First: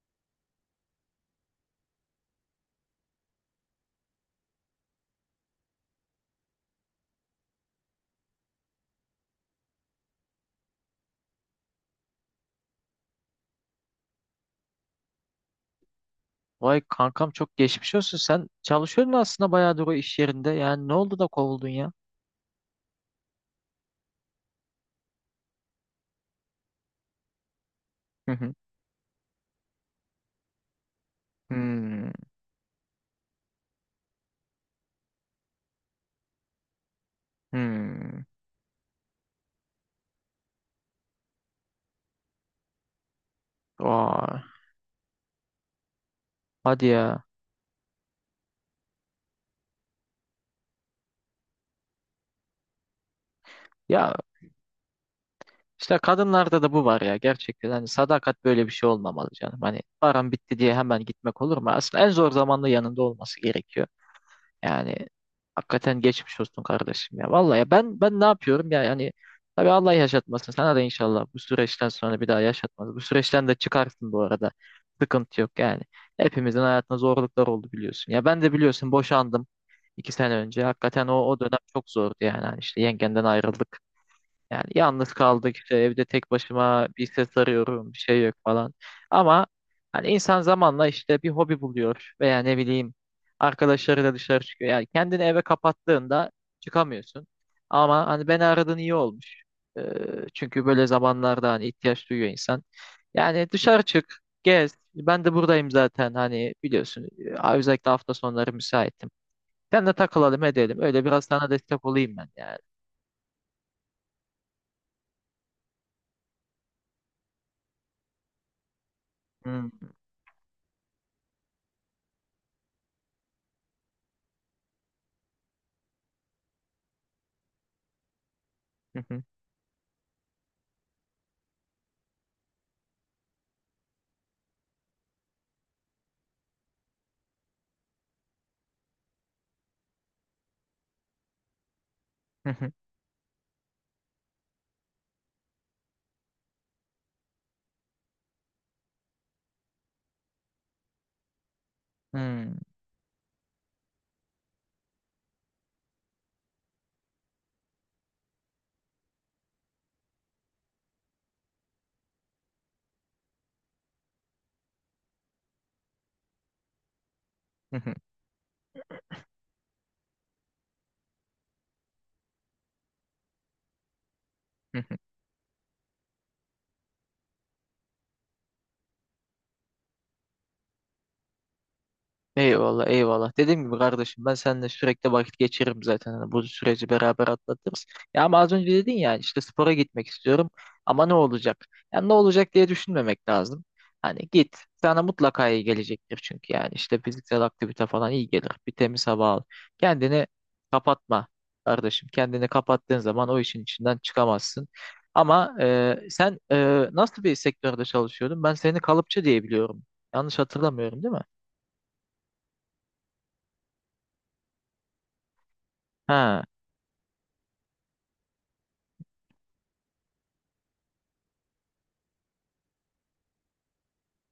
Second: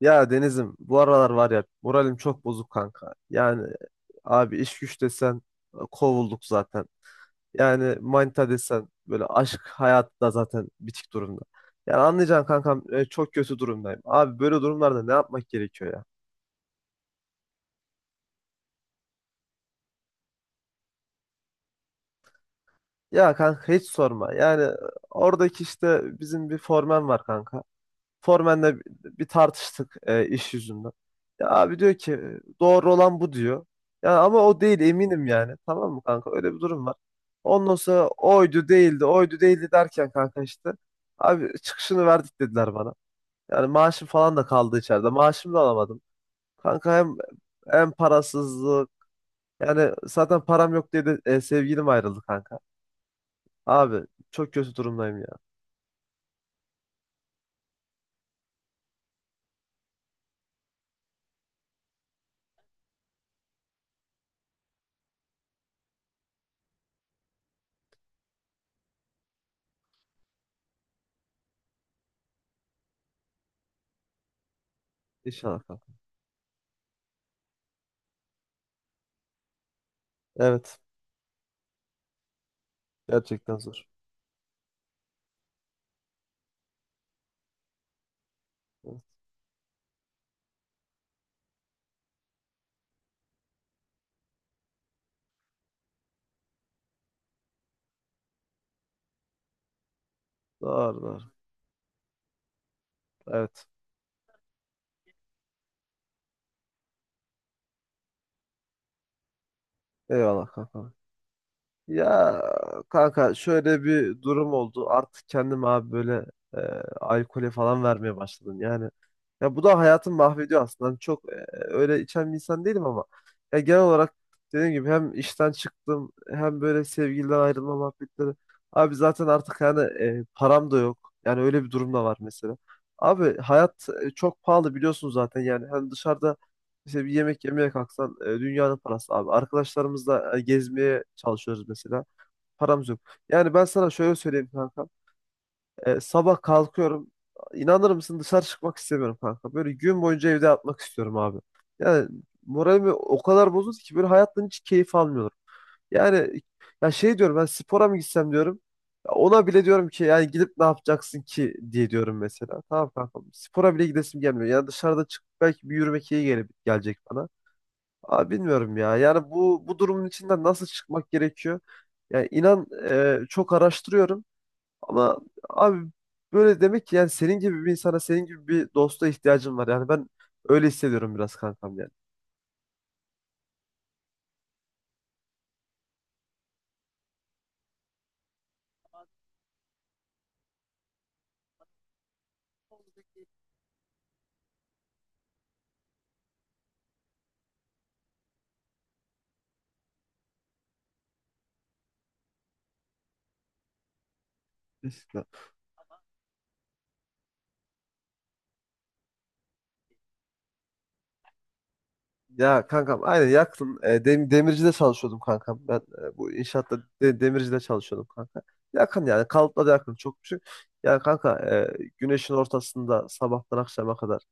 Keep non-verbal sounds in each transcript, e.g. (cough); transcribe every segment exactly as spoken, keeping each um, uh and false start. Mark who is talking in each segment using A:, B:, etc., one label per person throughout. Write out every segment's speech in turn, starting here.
A: Ya Deniz'im bu aralar var ya moralim çok bozuk kanka. Yani abi iş güç desen e, kovulduk zaten. Yani manita desen böyle aşk hayatı da zaten bitik durumda. Yani anlayacaksın kankam e, çok kötü durumdayım. Abi böyle durumlarda ne yapmak gerekiyor ya?
B: Vay kankam çok geçmiş olsun. Sen çalışıyordun aslında bayağıdır o iş yerinde. Yani ne oldu da kovuldun ya?
A: Ya kanka hiç sorma. Yani e, oradaki işte bizim bir formen var kanka.
B: Hı hı.
A: Formen'le bir tartıştık e, iş yüzünden. Ya abi diyor
B: Hmm,
A: ki doğru olan bu diyor. Ya ama o değil eminim yani. Tamam mı kanka? Öyle bir durum var. Ondan sonra
B: hmm.
A: oydu değildi, oydu değildi derken kanka işte. Abi çıkışını verdik dediler bana. Yani maaşım falan
B: Vay,
A: da kaldı içeride. Maaşımı da alamadım.
B: hadi
A: Kanka hem
B: ya.
A: hem parasızlık. Yani zaten param yok diye de e, sevgilim ayrıldı kanka. Abi
B: Ya
A: çok kötü durumdayım ya.
B: işte kadınlarda da bu var ya gerçekten. Hani sadakat böyle bir şey olmamalı canım. Hani param bitti diye hemen gitmek olur mu? Aslında en zor zamanda yanında olması gerekiyor. Yani hakikaten geçmiş olsun kardeşim ya. Vallahi ya ben ben ne yapıyorum ya yani tabii Allah yaşatmasın. Sana da inşallah bu süreçten sonra bir daha yaşatmaz. Bu süreçten de çıkarsın bu arada. Sıkıntı yok
A: İnşallah
B: yani.
A: kanka.
B: Hepimizin hayatında zorluklar oldu biliyorsun. Ya ben de biliyorsun boşandım iki sene önce.
A: Evet.
B: Hakikaten o, o dönem çok zordu yani. Hani işte yengenden
A: Gerçekten
B: ayrıldık.
A: zor.
B: Yani yalnız kaldık işte evde tek başıma bir ses arıyorum bir şey yok falan.
A: Evet.
B: Ama hani insan zamanla işte bir hobi buluyor veya ne bileyim arkadaşlarıyla dışarı çıkıyor. Yani kendini eve kapattığında çıkamıyorsun. Ama hani beni aradığın iyi olmuş. Ee, Çünkü böyle
A: Doğru doğru.
B: zamanlarda hani ihtiyaç duyuyor insan. Yani
A: Evet.
B: dışarı çık, gez. Ben de buradayım zaten hani biliyorsun. Ee, Özellikle hafta sonları müsaitim. Sen de takılalım
A: Eyvallah
B: edelim.
A: kanka.
B: Öyle biraz sana destek olayım ben
A: Ya
B: yani.
A: kanka şöyle bir durum oldu. Artık kendim abi böyle e, alkole falan vermeye başladım. Yani ya bu
B: Hmm.
A: da hayatımı mahvediyor aslında. Hani çok e, öyle içen bir insan değilim ama ya genel olarak dediğim gibi hem işten çıktım hem böyle sevgiliden ayrılma muhabbetleri. Abi zaten artık yani e, param da yok. Yani öyle bir durum da var mesela. Abi hayat e, çok pahalı biliyorsun zaten yani. Hani dışarıda işte bir yemek yemeye kalksan e, dünyanın parası abi. Arkadaşlarımızla e, gezmeye çalışıyoruz mesela.
B: (laughs)
A: Paramız yok. Yani ben sana şöyle söyleyeyim kanka. E, sabah kalkıyorum. İnanır mısın dışarı çıkmak istemiyorum kanka. Böyle gün boyunca evde yatmak istiyorum abi. Yani
B: Hmm,
A: moralimi o kadar bozuldu ki böyle hayattan hiç keyif almıyorum. Yani ya şey diyorum ben spora mı gitsem diyorum. Ya ona bile diyorum ki yani gidip ne yapacaksın ki diye diyorum mesela. Tamam kanka spora bile gidesim gelmiyor. Yani dışarıda çıkıp belki bir yürümek iyi gele- gelecek bana.
B: (laughs) Hı hı.
A: Abi bilmiyorum ya. Yani bu bu durumun içinden nasıl çıkmak gerekiyor? Yani inan e, çok araştırıyorum.
B: Hı hı.
A: Ama abi böyle demek ki yani senin gibi bir insana, senin gibi bir dosta ihtiyacım var. Yani ben öyle hissediyorum biraz kankam yani.
B: Eyvallah eyvallah. Dediğim gibi kardeşim ben seninle sürekli vakit geçiririm zaten. Hani bu süreci beraber atlatırız. Ya ama az önce dedin ya işte spora gitmek istiyorum ama ne olacak? Yani ne olacak diye düşünmemek lazım. Hani git sana mutlaka iyi gelecektir çünkü yani işte fiziksel aktivite falan iyi gelir. Bir temiz hava al. Kendini kapatma kardeşim. Kendini kapattığın zaman o işin içinden çıkamazsın.
A: Kesinlikle.
B: Ama e, sen e, nasıl bir sektörde çalışıyordun? Ben seni kalıpçı diye biliyorum. Yanlış hatırlamıyorum değil mi?
A: Ya kankam aynen yakın. E, dem- demircide çalışıyordum kankam. Ben e, bu
B: Ha.
A: inşaatta de- demircide çalışıyordum kanka. Yakın yani kalıpla da yakın çok küçük. Yani kanka e, güneşin ortasında sabahtan akşama kadar.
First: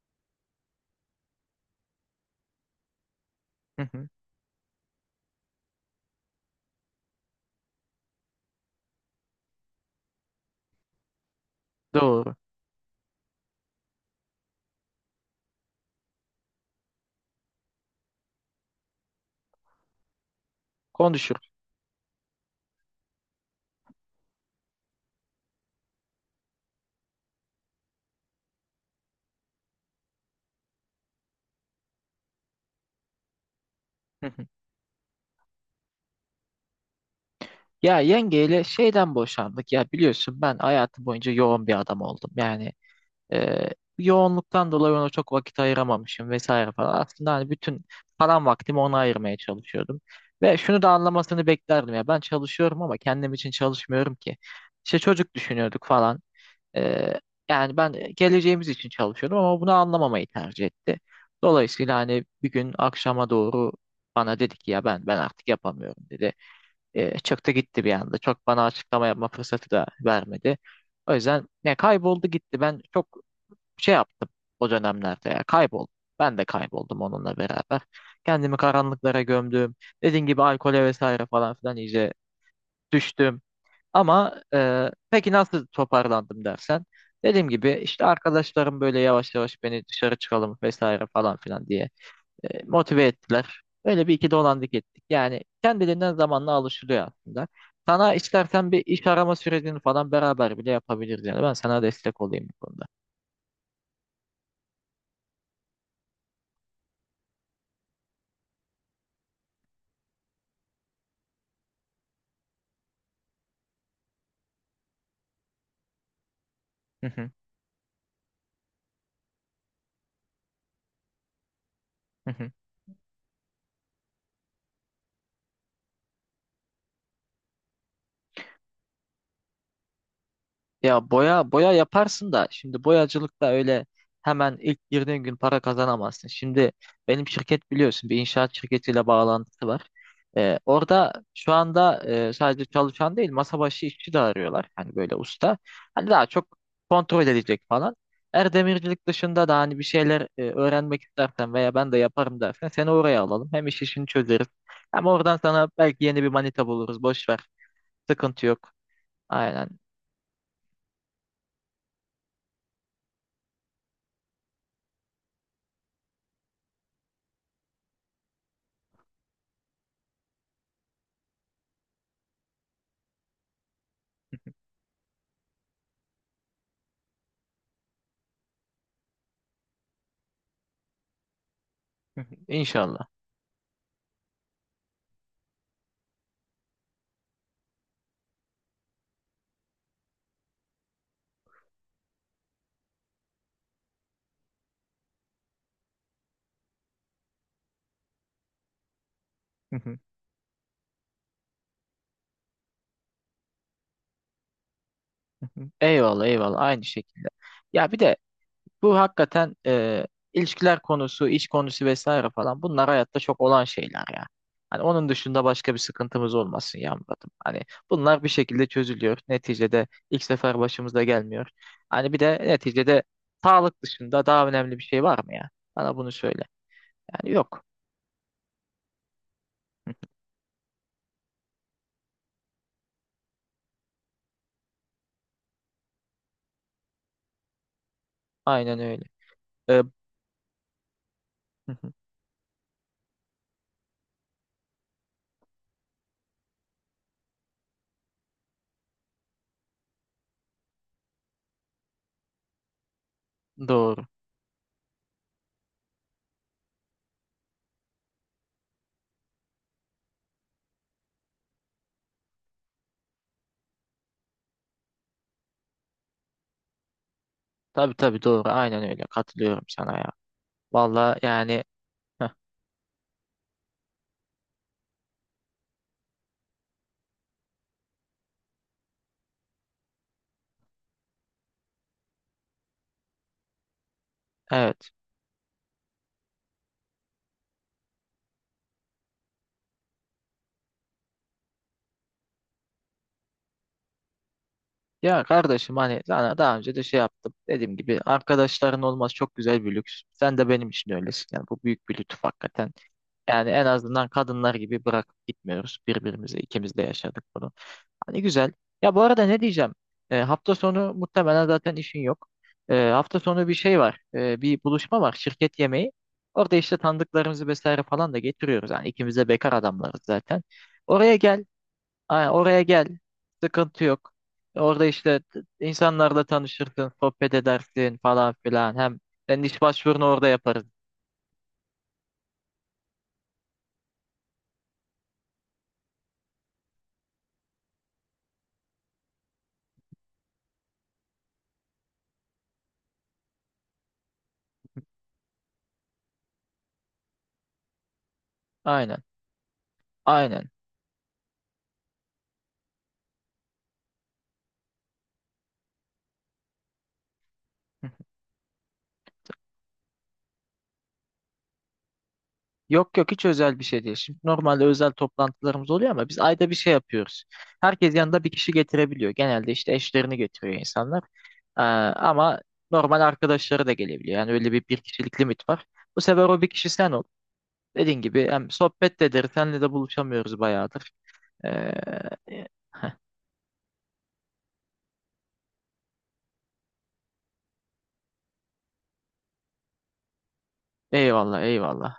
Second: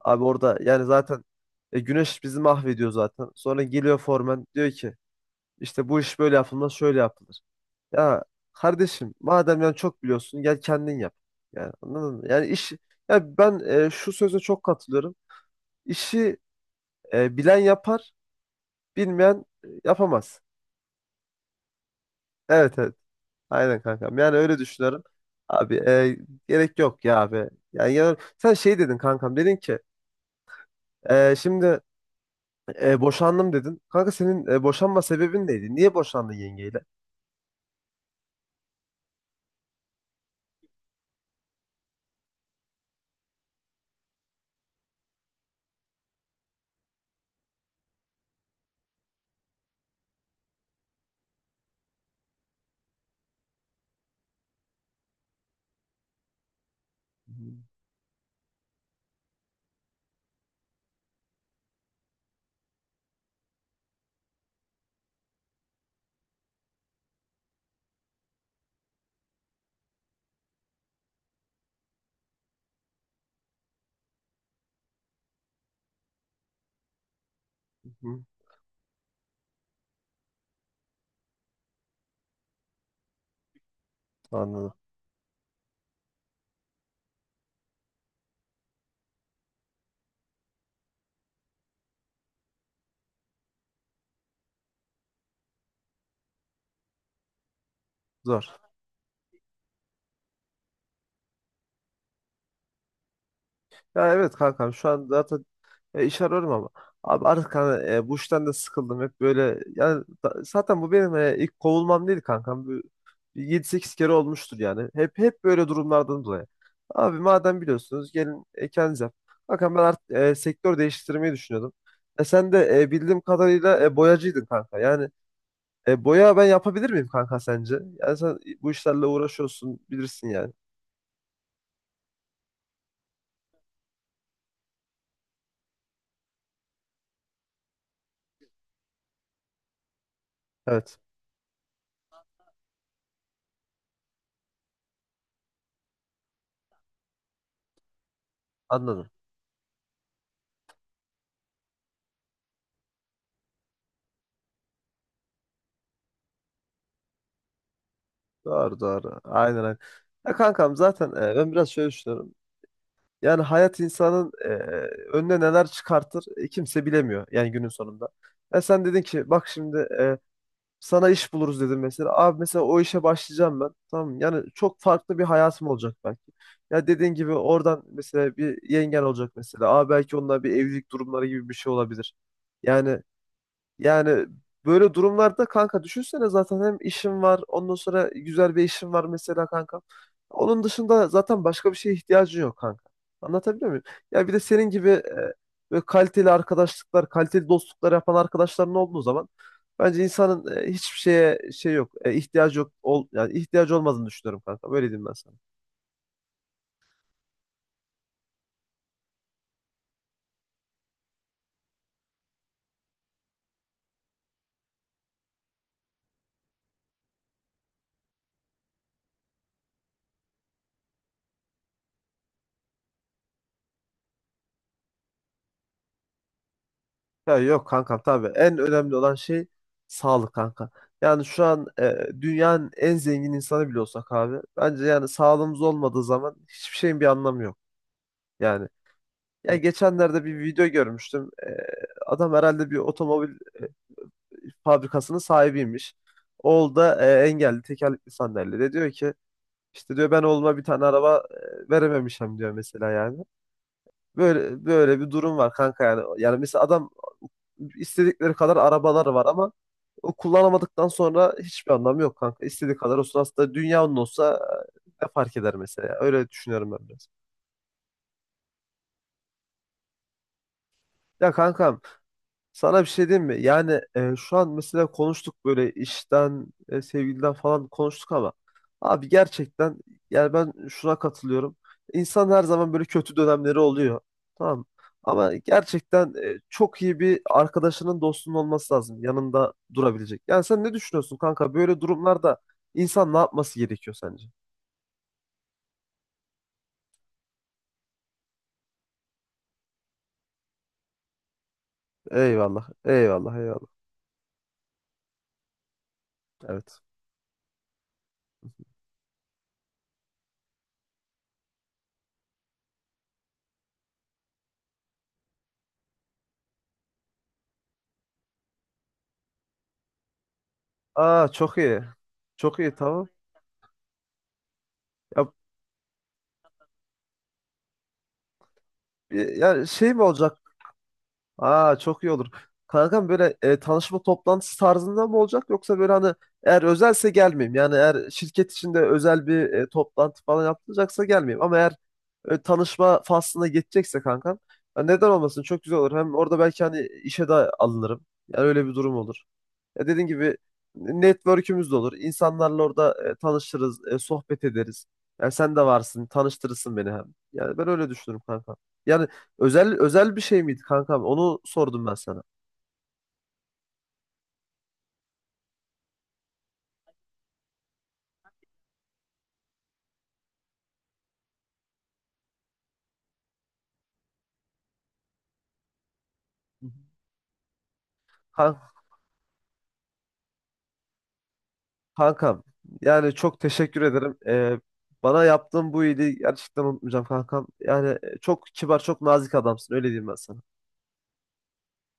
A: Abi orada yani zaten e, güneş bizi mahvediyor zaten. Sonra
B: Hı
A: geliyor
B: hı,
A: formen diyor ki işte bu iş böyle yapılmaz şöyle yapılır. Ya kardeşim madem yani çok biliyorsun gel kendin yap. Yani anladın mı?
B: doğru.
A: Yani iş ya ben e, şu söze çok katılıyorum. İşi e, bilen yapar, bilmeyen e, yapamaz.
B: Konuşurum.
A: Evet evet. Aynen kankam. Yani öyle düşünüyorum. Abi e, Gerek yok ya abi. Yani, ya- sen şey dedin kankam dedin ki e, şimdi E, boşandım dedin. Kanka
B: Hı hı.
A: senin e, boşanma sebebin neydi? Niye boşandın yengeyle?
B: Ya yengeyle şeyden boşandık. Ya biliyorsun ben hayatım boyunca yoğun bir adam oldum. Yani e, yoğunluktan dolayı ona çok vakit ayıramamışım vesaire falan. Aslında hani bütün falan vaktimi ona ayırmaya çalışıyordum. Ve şunu da anlamasını beklerdim ya. Ben çalışıyorum ama kendim için çalışmıyorum ki. İşte çocuk düşünüyorduk falan. Ee, Yani ben geleceğimiz için çalışıyordum ama bunu anlamamayı tercih etti. Dolayısıyla hani bir gün akşama doğru bana dedi ki ya ben ben artık yapamıyorum dedi. Ee, çıktı gitti bir anda. Çok bana açıklama yapma fırsatı da vermedi. O yüzden ne kayboldu gitti. Ben çok şey yaptım o dönemlerde ya kayboldum. Ben de kayboldum onunla beraber.
A: Hı hı.
B: Kendimi karanlıklara gömdüm. Dediğim gibi alkole vesaire falan filan iyice düştüm. Ama
A: Anladım.
B: e, peki nasıl toparlandım dersen. Dediğim gibi işte arkadaşlarım böyle yavaş yavaş beni dışarı çıkalım vesaire falan filan diye e, motive ettiler. Öyle bir iki dolandık ettik. Yani kendiliğinden zamanla alışılıyor aslında. Sana
A: Zor.
B: istersen bir iş arama sürecini falan beraber bile yapabiliriz yani. Ben sana destek olayım bu konuda.
A: Ya evet kankam şu an zaten E, iş arıyorum ama. Abi artık hani, e, bu işten de sıkıldım hep böyle. Yani da- zaten bu benim e, ilk kovulmam değil kankam. Bu- Bir yedi sekiz kere olmuştur yani. Hep hep böyle durumlardan dolayı.
B: Hı
A: Abi
B: hı.
A: madem biliyorsunuz gelin e, kendiniz yapın. Bakın ben artık e, sektör değiştirmeyi düşünüyordum. E,
B: hı hı.
A: sen de e, bildiğim kadarıyla e, boyacıydın kanka. Yani e, boya ben yapabilir miyim kanka sence? Yani sen bu işlerle uğraşıyorsun bilirsin yani.
B: Ya boya boya yaparsın da şimdi boyacılıkta öyle hemen ilk girdiğin gün para kazanamazsın. Şimdi benim şirket biliyorsun bir inşaat şirketiyle bağlantısı var. Ee,
A: Evet
B: orada şu anda e, sadece çalışan değil masa başı işçi de arıyorlar. Hani böyle usta. Hani daha çok kontrol edecek falan. Eğer demircilik
A: anladım.
B: dışında da hani bir şeyler e, öğrenmek istersen veya ben de yaparım dersen seni oraya alalım. Hem iş işini çözeriz. Hem oradan sana belki yeni bir manita buluruz. Boş ver. Sıkıntı yok.
A: Doğru doğru. Aynen
B: Aynen.
A: aynen. Ya kankam zaten e, ben biraz şöyle düşünüyorum. Yani hayat insanın e, önüne neler çıkartır e, kimse bilemiyor yani günün sonunda. Ya sen dedin ki bak şimdi e, sana iş buluruz dedim mesela. Abi mesela o işe başlayacağım ben. Tamam mı? Yani çok farklı bir hayatım olacak belki. Ya dediğin gibi oradan mesela bir yengen olacak mesela. Abi belki onunla bir evlilik durumları gibi bir şey olabilir.
B: (laughs)
A: Yani
B: İnşallah.
A: yani böyle durumlarda kanka düşünsene zaten hem işim var ondan sonra güzel bir işim var mesela kanka. Onun dışında zaten başka bir şeye ihtiyacın yok kanka. Anlatabiliyor muyum? Ya bir de senin gibi e, böyle kaliteli arkadaşlıklar, kaliteli dostluklar yapan arkadaşların olduğu zaman bence
B: (laughs)
A: insanın e, hiçbir şeye şey yok, e, ihtiyacı yok, ol, yani ihtiyacı olmadığını düşünüyorum kanka. Böyle diyeyim ben sana.
B: (laughs) Eyvallah eyvallah aynı şekilde. Ya bir de bu hakikaten e, ilişkiler konusu, iş konusu vesaire falan bunlar hayatta çok olan şeyler ya. Hani onun dışında başka bir sıkıntımız olmasın ya Murat'ım. Hani bunlar bir şekilde çözülüyor. Neticede ilk sefer başımıza gelmiyor. Hani bir de neticede sağlık dışında daha önemli bir şey var mı ya? Bana bunu söyle. Yani
A: Ya
B: yok.
A: yok kankam tabii. En önemli olan şey sağlık kanka. Yani şu an e, dünyanın en zengin insanı bile olsak abi. Bence yani sağlığımız olmadığı zaman hiçbir şeyin bir anlamı yok. Yani
B: Aynen öyle.
A: ya
B: E, hı
A: geçenlerde bir video görmüştüm. E,
B: hı,
A: adam herhalde bir otomobil e, fabrikasının sahibiymiş. Oğul da e, engelli tekerlekli sandalyede. Diyor ki işte diyor ben oğluma bir tane araba e, verememişim diyor mesela yani.
B: doğru.
A: Böyle böyle bir durum var kanka yani. Yani mesela adam istedikleri kadar arabalar var ama o kullanamadıktan sonra hiçbir anlamı yok kanka. İstediği kadar olsun aslında dünyanın olsa e, ne fark eder mesela. Öyle düşünüyorum ben biraz.
B: Tabii tabii doğru. Aynen öyle. Katılıyorum sana ya. Vallahi
A: Ya
B: yani
A: kankam
B: heh,
A: sana bir şey diyeyim mi? Yani e, şu an mesela konuştuk böyle işten, e, sevgiliden falan konuştuk ama abi gerçekten yani ben şuna katılıyorum. İnsan her zaman böyle kötü dönemleri oluyor. Tamam.
B: evet.
A: Ama gerçekten e, çok iyi bir arkadaşının dostunun olması lazım. Yanında durabilecek. Yani sen ne düşünüyorsun kanka? Böyle durumlarda insan ne yapması gerekiyor sence?
B: Ya kardeşim hani sana daha önce de şey yaptım. Dediğim gibi arkadaşların olması çok güzel bir lüks. Sen de benim için öylesin. Yani bu büyük bir lütuf
A: Eyvallah.
B: hakikaten.
A: Eyvallah.
B: Yani en
A: Eyvallah.
B: azından kadınlar gibi bırakıp gitmiyoruz birbirimizi. İkimiz
A: Evet.
B: de yaşadık bunu. Hani güzel. Ya bu arada ne diyeceğim? E, hafta sonu muhtemelen zaten işin yok. E, hafta sonu bir şey var. E, bir buluşma var. Şirket yemeği. Orada işte tanıdıklarımızı vesaire falan da getiriyoruz. Yani ikimiz de bekar adamlarız zaten. Oraya
A: Aa
B: gel.
A: çok iyi.
B: Aynen,
A: Çok
B: oraya
A: iyi
B: gel.
A: tamam.
B: Sıkıntı yok. Orada işte t- insanlarla tanışırsın, sohbet edersin falan filan. Hem
A: Ya,
B: senin iş
A: ya şey mi
B: başvurunu orada
A: olacak?
B: yaparız.
A: Aa çok iyi olur. Kankam böyle e, tanışma toplantısı tarzında mı olacak yoksa böyle hani eğer özelse gelmeyeyim. Yani eğer şirket içinde özel bir e, toplantı falan yapılacaksa gelmeyeyim. Ama eğer e, tanışma faslına geçecekse kankam ya neden olmasın çok güzel olur. Hem orada belki hani işe de alınırım. Yani öyle bir durum
B: Aynen.
A: olur. Ya dediğim gibi
B: Aynen.
A: network'ümüz de olur. İnsanlarla orada e, tanışırız, e, sohbet ederiz. Yani sen de varsın, tanıştırırsın beni hem. Yani ben öyle düşünürüm kanka. Yani Özel özel bir şey miydi kankam? Onu sordum ben sana.
B: Yok yok hiç özel bir şey değil. Şimdi normalde özel toplantılarımız oluyor ama biz ayda bir şey yapıyoruz. Herkes yanında bir kişi getirebiliyor. Genelde işte eşlerini getiriyor insanlar. Ee, ama normal arkadaşları da gelebiliyor. Yani öyle bir bir kişilik limit var. Bu sefer o bir
A: Hı
B: kişi
A: hı.
B: sen ol. Dediğin gibi hem
A: Kan-
B: sohbet de ederiz. Senle de buluşamıyoruz bayağıdır. Ee,
A: Kankam,
B: (laughs)
A: yani çok teşekkür ederim. Ee, bana yaptığın bu iyiliği gerçekten unutmayacağım kankam. Yani e, çok kibar, çok nazik adamsın. Öyle diyeyim ben sana.
B: Eyvallah eyvallah.